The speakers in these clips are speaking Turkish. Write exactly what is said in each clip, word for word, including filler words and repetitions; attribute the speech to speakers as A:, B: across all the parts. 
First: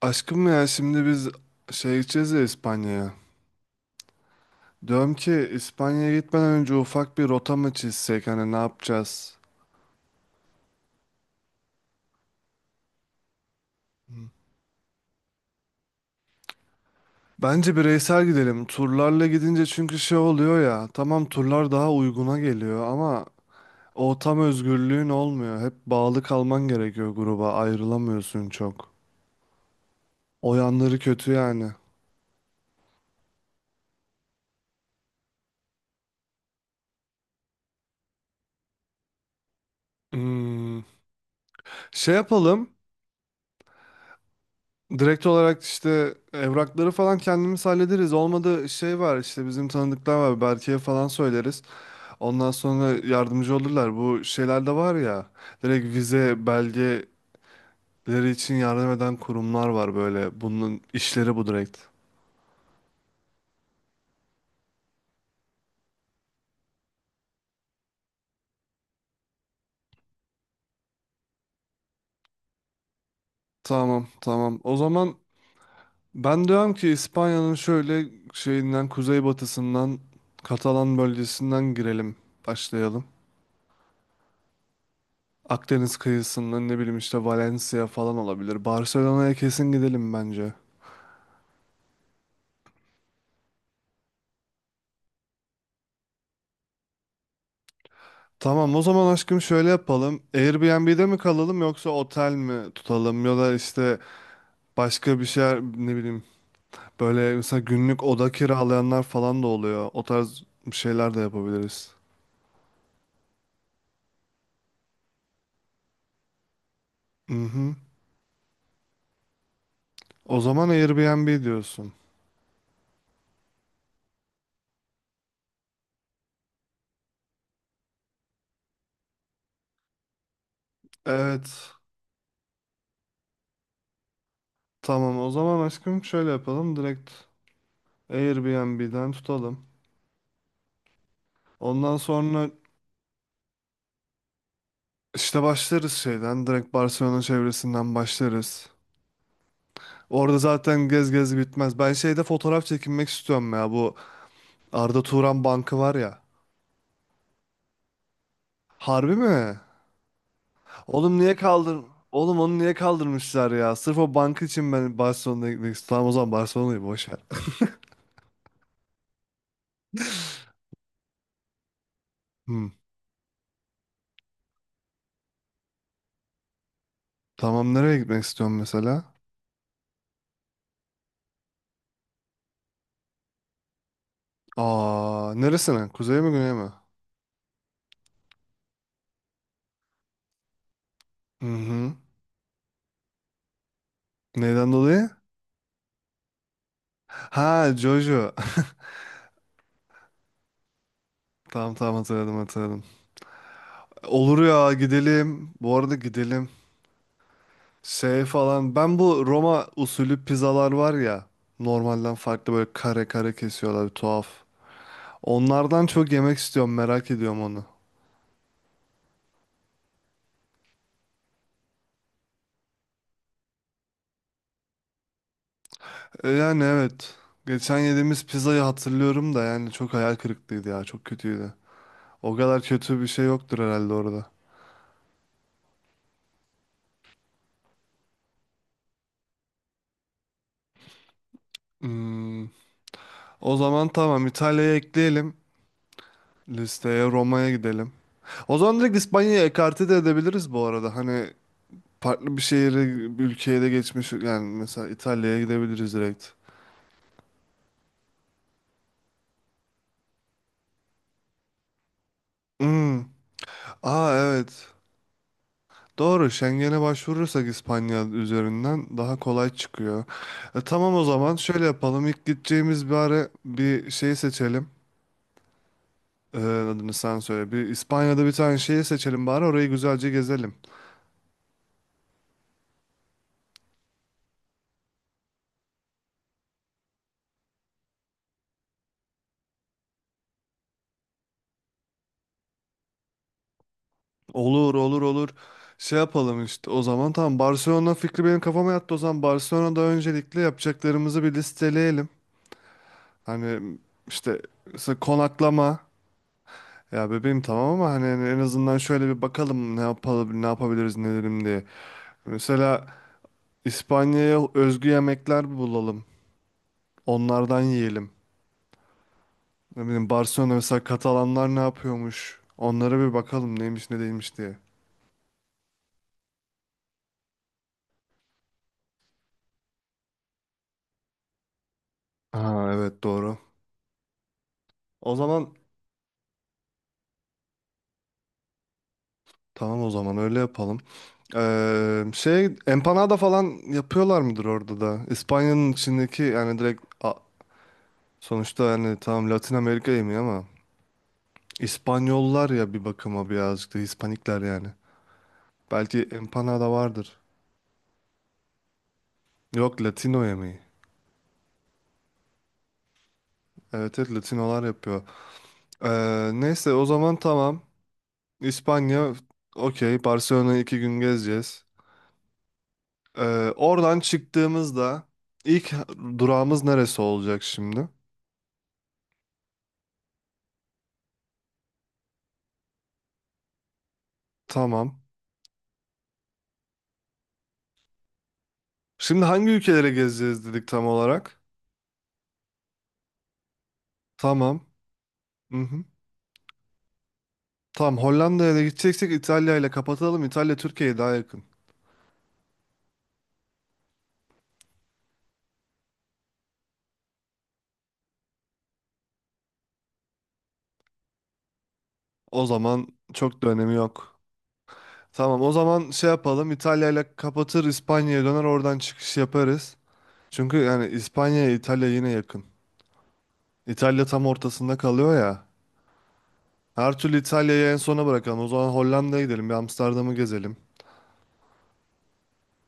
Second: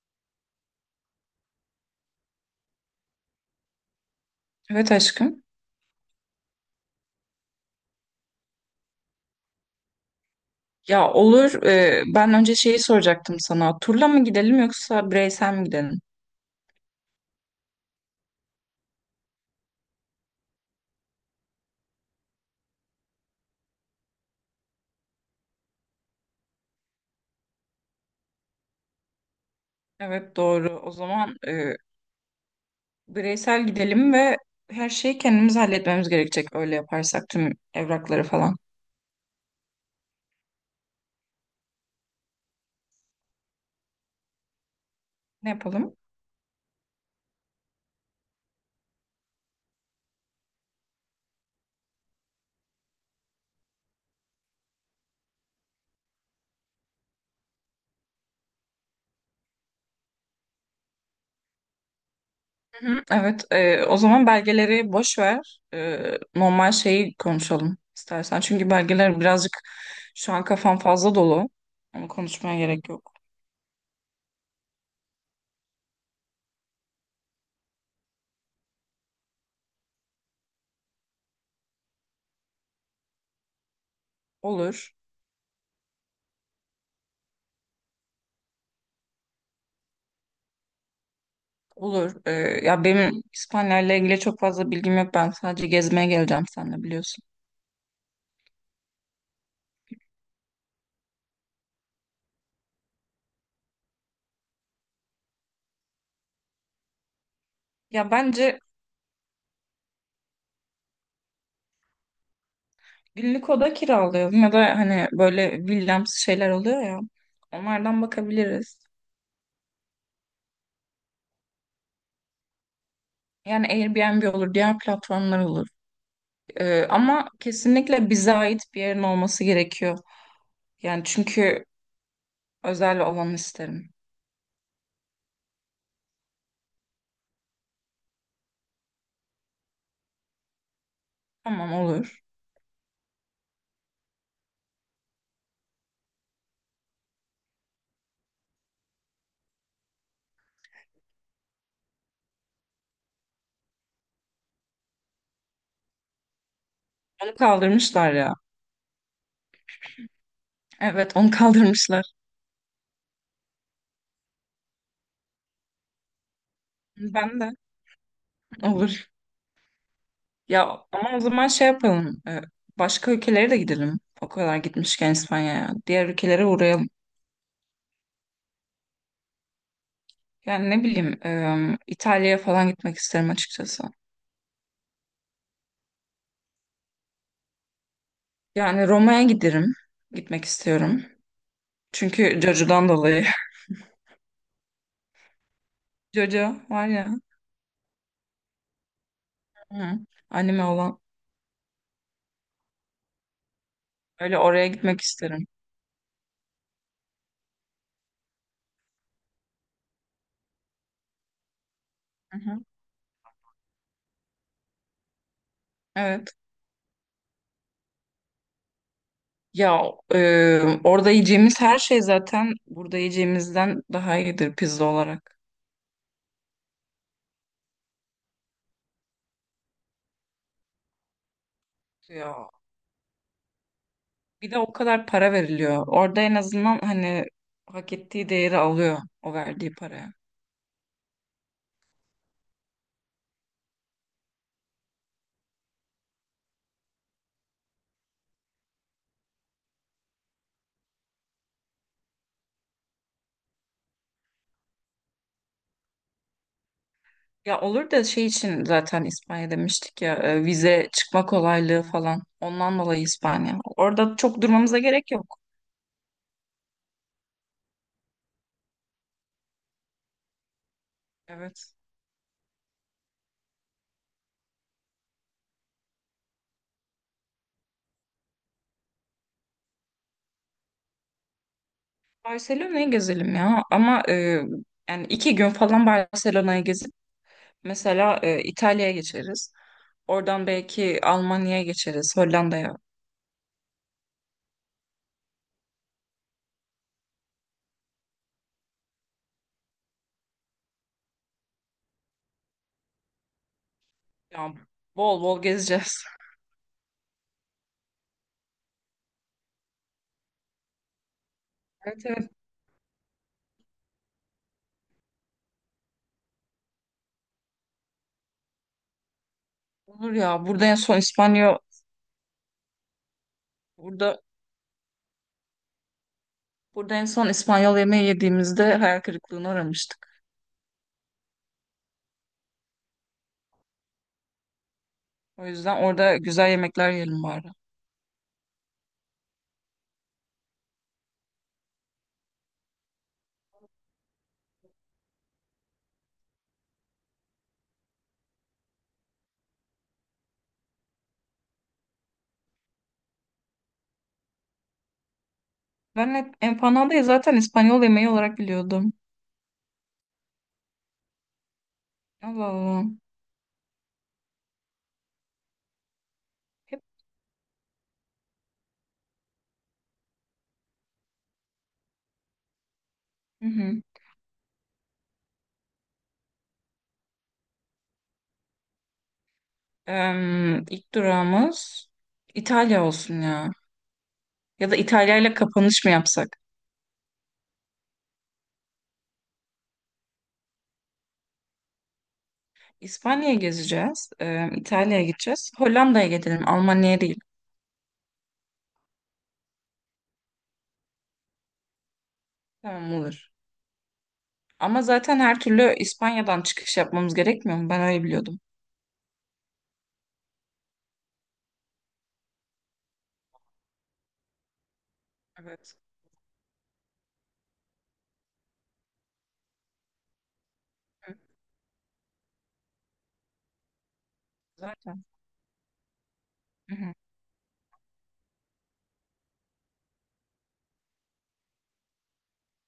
A: Aşkım ya şimdi biz şey gideceğiz ya İspanya'ya.
B: Evet
A: Diyorum
B: aşkım.
A: ki İspanya'ya gitmeden önce ufak bir rota mı çizsek hani ne yapacağız?
B: Ya olur. E, ben önce şeyi soracaktım sana. Turla mı gidelim yoksa bireysel mi gidelim?
A: Bence bireysel gidelim. Turlarla gidince çünkü şey oluyor ya. Tamam turlar daha uyguna geliyor ama o tam özgürlüğün olmuyor. Hep bağlı kalman gerekiyor gruba. Ayrılamıyorsun çok.
B: Evet
A: O
B: doğru. O
A: yanları kötü
B: zaman
A: yani.
B: e, bireysel gidelim ve her şeyi kendimiz halletmemiz gerekecek. Öyle yaparsak tüm evrakları falan.
A: Hmm. Şey yapalım. Direkt
B: Ne
A: olarak
B: yapalım?
A: işte evrakları falan kendimiz hallederiz. Olmadı şey var işte bizim tanıdıklar var. Berke'ye falan söyleriz. Ondan sonra yardımcı olurlar. Bu şeyler de var ya. Direkt vize belgeleri için yardım eden kurumlar var böyle. Bunun işleri bu direkt.
B: Hı hı. Evet. E, o zaman belgeleri boş ver. E, normal şeyi konuşalım istersen. Çünkü belgeler birazcık şu an kafam fazla dolu. Onu konuşmaya gerek yok.
A: Tamam, tamam. O zaman ben diyorum ki İspanya'nın şöyle şeyinden, kuzeybatısından, Katalan bölgesinden girelim. Başlayalım.
B: Olur.
A: Akdeniz kıyısından ne bileyim işte Valencia falan olabilir. Barcelona'ya kesin gidelim bence.
B: Olur. Ee, ya benim İspanya'yla ilgili çok fazla bilgim yok. Ben sadece gezmeye geleceğim seninle biliyorsun.
A: Tamam o zaman aşkım şöyle yapalım. Airbnb'de mi kalalım yoksa otel mi tutalım ya da işte başka bir şeyler, ne bileyim, böyle mesela günlük
B: Ya
A: oda
B: bence
A: kiralayanlar falan da oluyor. O tarz bir şeyler de yapabiliriz.
B: günlük oda kiralayalım ya da hani böyle villamsı şeyler oluyor ya.
A: Mhm.
B: Onlardan bakabiliriz.
A: O zaman Airbnb diyorsun.
B: Yani Airbnb olur, diğer platformlar olur. Ee, ama kesinlikle bize ait bir yerin olması gerekiyor. Yani çünkü
A: Evet.
B: özel olanı isterim.
A: Tamam o zaman aşkım şöyle yapalım. Direkt Airbnb'den tutalım.
B: Tamam
A: Ondan
B: olur.
A: sonra İşte başlarız şeyden. Direkt Barcelona çevresinden başlarız. Orada zaten gez gez bitmez. Ben şeyde fotoğraf çekinmek istiyorum ya. Bu Arda Turan Bankı var ya.
B: Onu kaldırmışlar ya.
A: Harbi mi?
B: Evet,
A: Oğlum
B: onu
A: niye kaldır...
B: kaldırmışlar.
A: Oğlum onu niye kaldırmışlar ya? Sırf o bank için ben Barcelona'ya gitmek istiyorum. Tamam o zaman Barcelona'yı boş ver.
B: Ben de. Olur. Ya ama o zaman şey yapalım. e,
A: Hmm.
B: Başka ülkelere de gidelim. O kadar gitmişken İspanya'ya. Diğer ülkelere uğrayalım.
A: Tamam, nereye gitmek istiyorum mesela?
B: Yani ne bileyim, e, İtalya'ya falan gitmek isterim açıkçası.
A: Aa, neresine? Kuzey mi güney mi?
B: Yani Roma'ya giderim. Gitmek istiyorum.
A: Hı hı.
B: Çünkü Jojo'dan dolayı.
A: Neyden dolayı?
B: Jojo var ya.
A: Ha, Jojo.
B: Hı. Anime olan.
A: Tamam, tamam, hatırladım, hatırladım.
B: Öyle
A: Olur
B: oraya
A: ya,
B: gitmek isterim.
A: gidelim. Bu arada gidelim. Şey falan. Ben bu Roma usulü pizzalar var ya. Normalden
B: Hı
A: farklı
B: hı.
A: böyle kare kare kesiyorlar. Tuhaf. Onlardan çok
B: Evet.
A: yemek istiyorum. Merak ediyorum onu.
B: Ya e, orada yiyeceğimiz her şey zaten burada yiyeceğimizden daha iyidir pizza olarak.
A: E, Yani evet. Geçen yediğimiz pizzayı hatırlıyorum da yani çok hayal kırıklığıydı ya. Çok kötüydü. O
B: Ya
A: kadar kötü bir şey yoktur herhalde orada.
B: bir de o kadar para veriliyor. Orada en azından hani hak ettiği değeri alıyor o verdiği paraya.
A: Hmm. O zaman tamam, İtalya'ya ekleyelim. Listeye. Roma'ya gidelim. O zaman direkt İspanya'ya ekarte de edebiliriz bu arada. Hani farklı bir şehire, bir ülkeye de geçmiş. Yani mesela İtalya'ya gidebiliriz direkt.
B: Ya olur da şey için zaten İspanya demiştik ya e, vize çıkma kolaylığı falan. Ondan
A: Hmm.
B: dolayı İspanya.
A: Aa,
B: Orada çok
A: evet.
B: durmamıza gerek yok.
A: Doğru. Schengen'e başvurursak İspanya üzerinden daha kolay çıkıyor. E, tamam o zaman şöyle
B: Evet.
A: yapalım. İlk gideceğimiz bir ara bir şey seçelim. E, adını sen söyle. Bir, İspanya'da bir tane şeyi seçelim bari, orayı güzelce gezelim.
B: Barcelona'yı gezelim ya ama e, yani iki gün falan Barcelona'yı gezip mesela e, İtalya'ya geçeriz. Oradan belki Almanya'ya geçeriz, Hollanda'ya.
A: Olur, olur, olur. Şey yapalım işte. O zaman tamam, Barcelona fikri benim kafama yattı. O zaman Barcelona'da öncelikle yapacaklarımızı bir listeleyelim. Hani işte,
B: Ya
A: işte
B: bol bol
A: konaklama.
B: gezeceğiz.
A: Ya bebeğim, tamam, ama hani en azından şöyle bir bakalım ne yapalım, ne yapabiliriz, ne edelim diye.
B: Evet evet
A: Mesela İspanya'ya özgü yemekler bulalım. Onlardan yiyelim. Ne bileyim,
B: olur ya.
A: Barcelona
B: Burada en
A: mesela,
B: son
A: Katalanlar
B: İspanya
A: ne yapıyormuş? Onlara bir bakalım neymiş ne
B: Burada
A: değilmiş diye.
B: Burada en son İspanyol yemeği yediğimizde hayal kırıklığına uğramıştık.
A: Ha evet, doğru. O
B: O
A: zaman
B: yüzden orada güzel yemekler yiyelim bari.
A: tamam, o zaman öyle yapalım. Ee, şey, empanada falan yapıyorlar mıdır orada da? İspanya'nın içindeki yani direkt, a- sonuçta yani tamam, Latin Amerika yemeği ama İspanyollar ya bir bakıma birazcık da Hispanikler yani. Belki
B: Ben hep
A: empanada
B: empanadayı
A: vardır.
B: zaten İspanyol yemeği olarak biliyordum.
A: Yok, Latino yemeği.
B: Allah Allah.
A: Evet, evet, Latinolar yapıyor. Ee, neyse,
B: Hep...
A: o zaman tamam. İspanya, okey, Barcelona'yı iki gün gezeceğiz.
B: Hı
A: Ee,
B: hı.
A: Oradan çıktığımızda ilk durağımız neresi olacak şimdi?
B: Em, ilk durağımız İtalya olsun ya. Ya da
A: Tamam.
B: İtalya ile kapanış mı yapsak?
A: Şimdi hangi ülkelere gezeceğiz dedik tam olarak?
B: İspanya'ya gezeceğiz. em,
A: Tamam.
B: İtalya'ya gideceğiz.
A: Hı hı.
B: Hollanda'ya gidelim. Almanya'ya değil.
A: Tamam, Hollanda'ya da gideceksek İtalya ile kapatalım. İtalya Türkiye'ye daha yakın.
B: Tamam olur. Ama zaten her türlü İspanya'dan çıkış yapmamız gerekmiyor mu? Ben öyle biliyordum.
A: O zaman çok da önemi yok. Tamam o
B: Evet.
A: zaman şey yapalım, İtalya'yla kapatır, İspanya'ya döner, oradan çıkış yaparız. Çünkü yani
B: Hı,
A: İspanya'ya İtalya yine yakın. İtalya tam ortasında
B: zaten.
A: kalıyor ya. Her türlü İtalya'yı en sona bırakalım. O zaman Hollanda'ya gidelim, bir Amsterdam'ı gezelim.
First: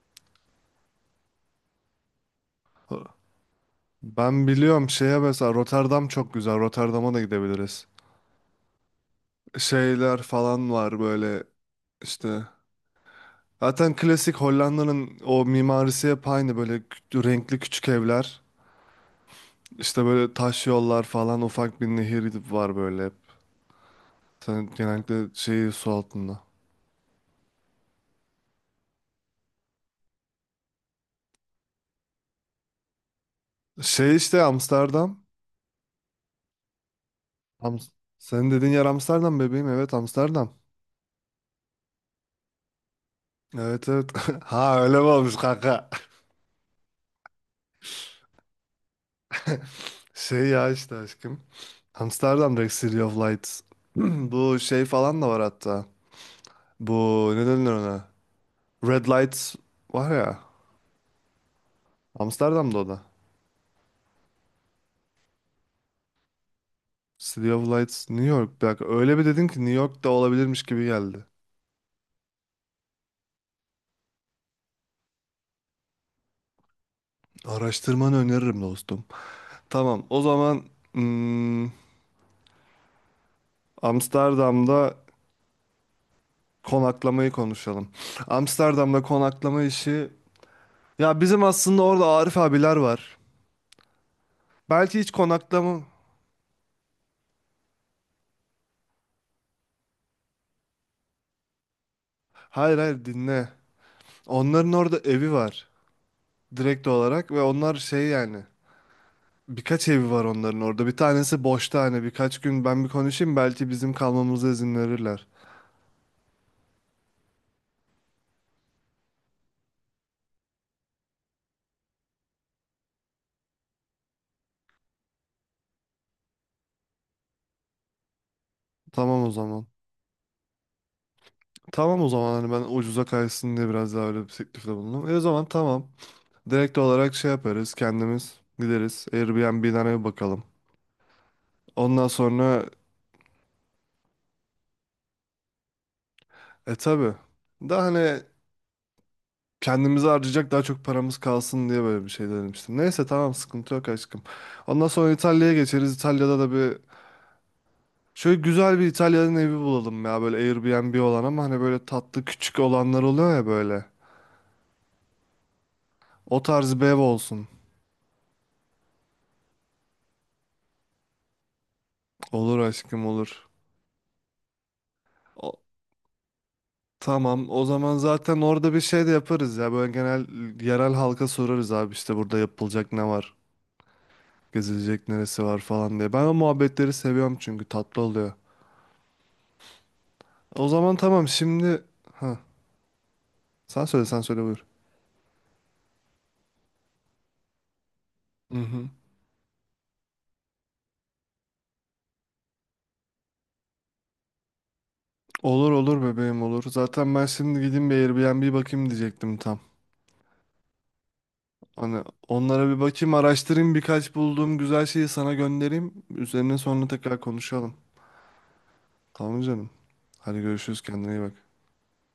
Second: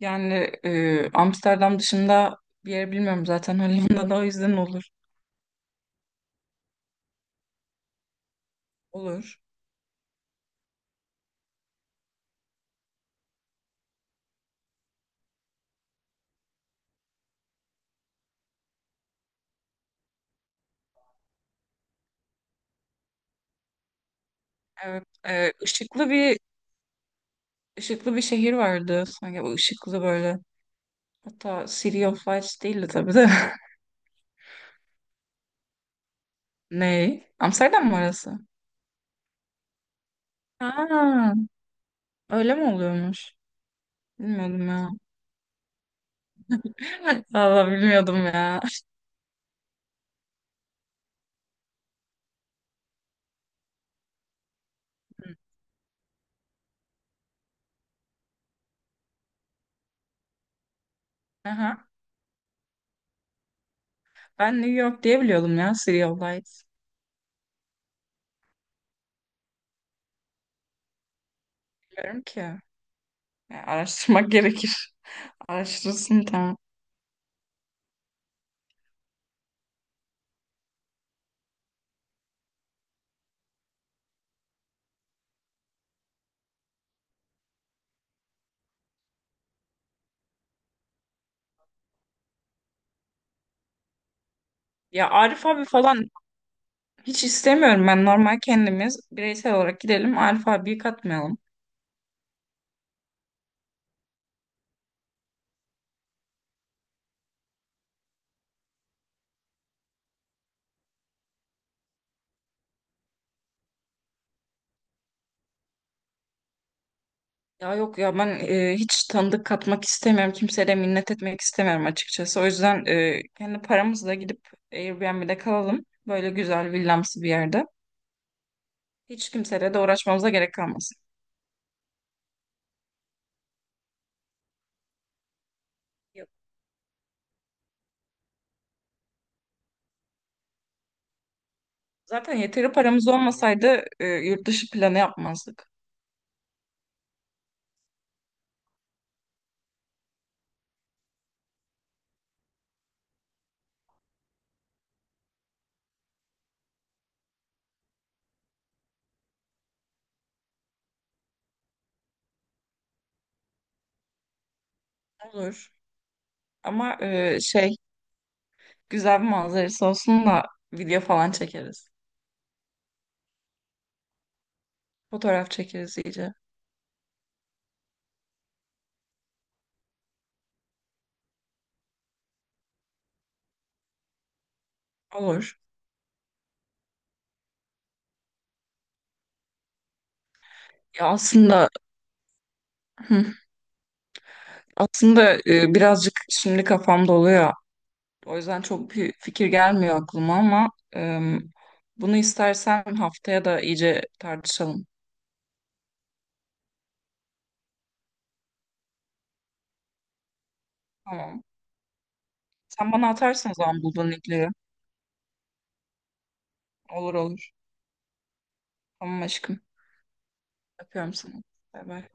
B: Yani e, Amsterdam dışında bir yer bilmiyorum zaten Hollanda'da o
A: Ben
B: yüzden olur.
A: biliyorum, şeye mesela Rotterdam çok güzel. Rotterdam'a da gidebiliriz.
B: Olur.
A: Şeyler falan var böyle işte. Zaten klasik Hollanda'nın o mimarisi hep aynı, böyle kü- renkli küçük evler. İşte böyle taş yollar falan, ufak bir nehir var böyle, hep. Sen
B: Evet.
A: genellikle
B: E,
A: şey, su
B: ışıklı bir
A: altında.
B: ışıklı bir şehir vardı. Sanki bu ışıklı böyle. Hatta City of Lights değildi tabii de.
A: Şey işte, Amsterdam.
B: Ne?
A: Am
B: Amsterdam mı orası?
A: Senin dediğin yer Amsterdam bebeğim. Evet, Amsterdam.
B: Ha, öyle mi oluyormuş?
A: Evet, evet.
B: Bilmiyordum
A: Ha
B: ya.
A: öyle mi olmuş kanka?
B: Valla bilmiyordum ya.
A: Şey ya işte aşkım. Amsterdam direkt City of Lights. Bu şey falan da var hatta. Bu, ne denir ona? Red Lights var ya.
B: Aha.
A: Amsterdam'da o da.
B: Ben New York diye biliyordum ya City of Lights.
A: City of Lights New York. Bir dakika, öyle bir dedin ki New York'ta olabilirmiş gibi geldi.
B: Bilmiyorum ki. Ya, araştırmak gerekir. Araştırırsın tamam.
A: Araştırmanı öneririm dostum. Tamam o zaman... hmm, Amsterdam'da konaklamayı konuşalım. Amsterdam'da konaklama işi... Ya bizim aslında orada Arif abiler var. Belki
B: Ya
A: hiç
B: Arif abi
A: konaklama...
B: falan Hiç istemiyorum, ben normal kendimiz bireysel olarak gidelim, Arif katmayalım.
A: Hayır, hayır, dinle. Onların orada evi var. Direkt olarak, ve onlar şey yani... Birkaç evi var onların orada. Bir tanesi boşta, hani birkaç gün ben bir konuşayım, belki bizim kalmamıza izin verirler.
B: Ya yok ya, ben e, hiç tanıdık katmak istemiyorum. Kimseye de minnet etmek istemiyorum açıkçası. O yüzden e, kendi paramızla gidip Airbnb'de kalalım. Böyle güzel villamsı bir yerde.
A: Tamam o
B: Hiç
A: zaman.
B: kimseyle de uğraşmamıza gerek kalmasın.
A: Tamam o zaman, hani ben ucuza kaysın diye biraz daha öyle bir teklifte bulundum. E o zaman tamam.
B: Yok.
A: Direkt olarak şey yaparız, kendimiz gideriz Airbnb'den eve bakalım. Ondan
B: Zaten
A: sonra
B: yeteri paramız olmasaydı e, yurt dışı planı yapmazdık.
A: e tabi daha hani kendimizi harcayacak daha çok paramız kalsın diye böyle bir şey denemiştim. Neyse tamam, sıkıntı yok aşkım. Ondan sonra İtalya'ya geçeriz. İtalya'da da bir şöyle güzel bir İtalya'nın evi bulalım ya, böyle Airbnb olan ama hani böyle tatlı küçük olanlar oluyor ya böyle.
B: Olur.
A: O tarz bir ev
B: Ama e,
A: olsun.
B: şey güzel bir manzarası olsun da video falan çekeriz.
A: Olur aşkım, olur.
B: Fotoğraf çekeriz iyice.
A: Tamam, o zaman zaten orada bir şey de yaparız ya. Böyle genel yerel halka sorarız, abi işte burada yapılacak ne var, gezilecek neresi var
B: Olur.
A: falan diye. Ben o muhabbetleri seviyorum çünkü tatlı oluyor. O zaman
B: Ya
A: tamam
B: aslında
A: şimdi... Ha,
B: Hı.
A: sen söyle, sen söyle, buyur.
B: Aslında e, birazcık şimdi kafamda oluyor. O
A: Hı
B: yüzden
A: hı.
B: çok bir fikir gelmiyor aklıma ama e, bunu istersen haftaya da iyice tartışalım.
A: Olur, olur bebeğim, olur. Zaten ben şimdi gideyim bir Airbnb bakayım diyecektim tam.
B: Tamam.
A: Hani onlara bir
B: Sen bana
A: bakayım,
B: atarsın o
A: araştırayım,
B: zaman bulduğun
A: birkaç
B: linkleri.
A: bulduğum güzel şeyi sana göndereyim. Üzerine sonra
B: Olur
A: tekrar
B: olur.
A: konuşalım.
B: Tamam
A: Tamam
B: aşkım.
A: canım. Hadi görüşürüz, kendine
B: Öpüyorum
A: iyi bak.
B: seni. Bay bay.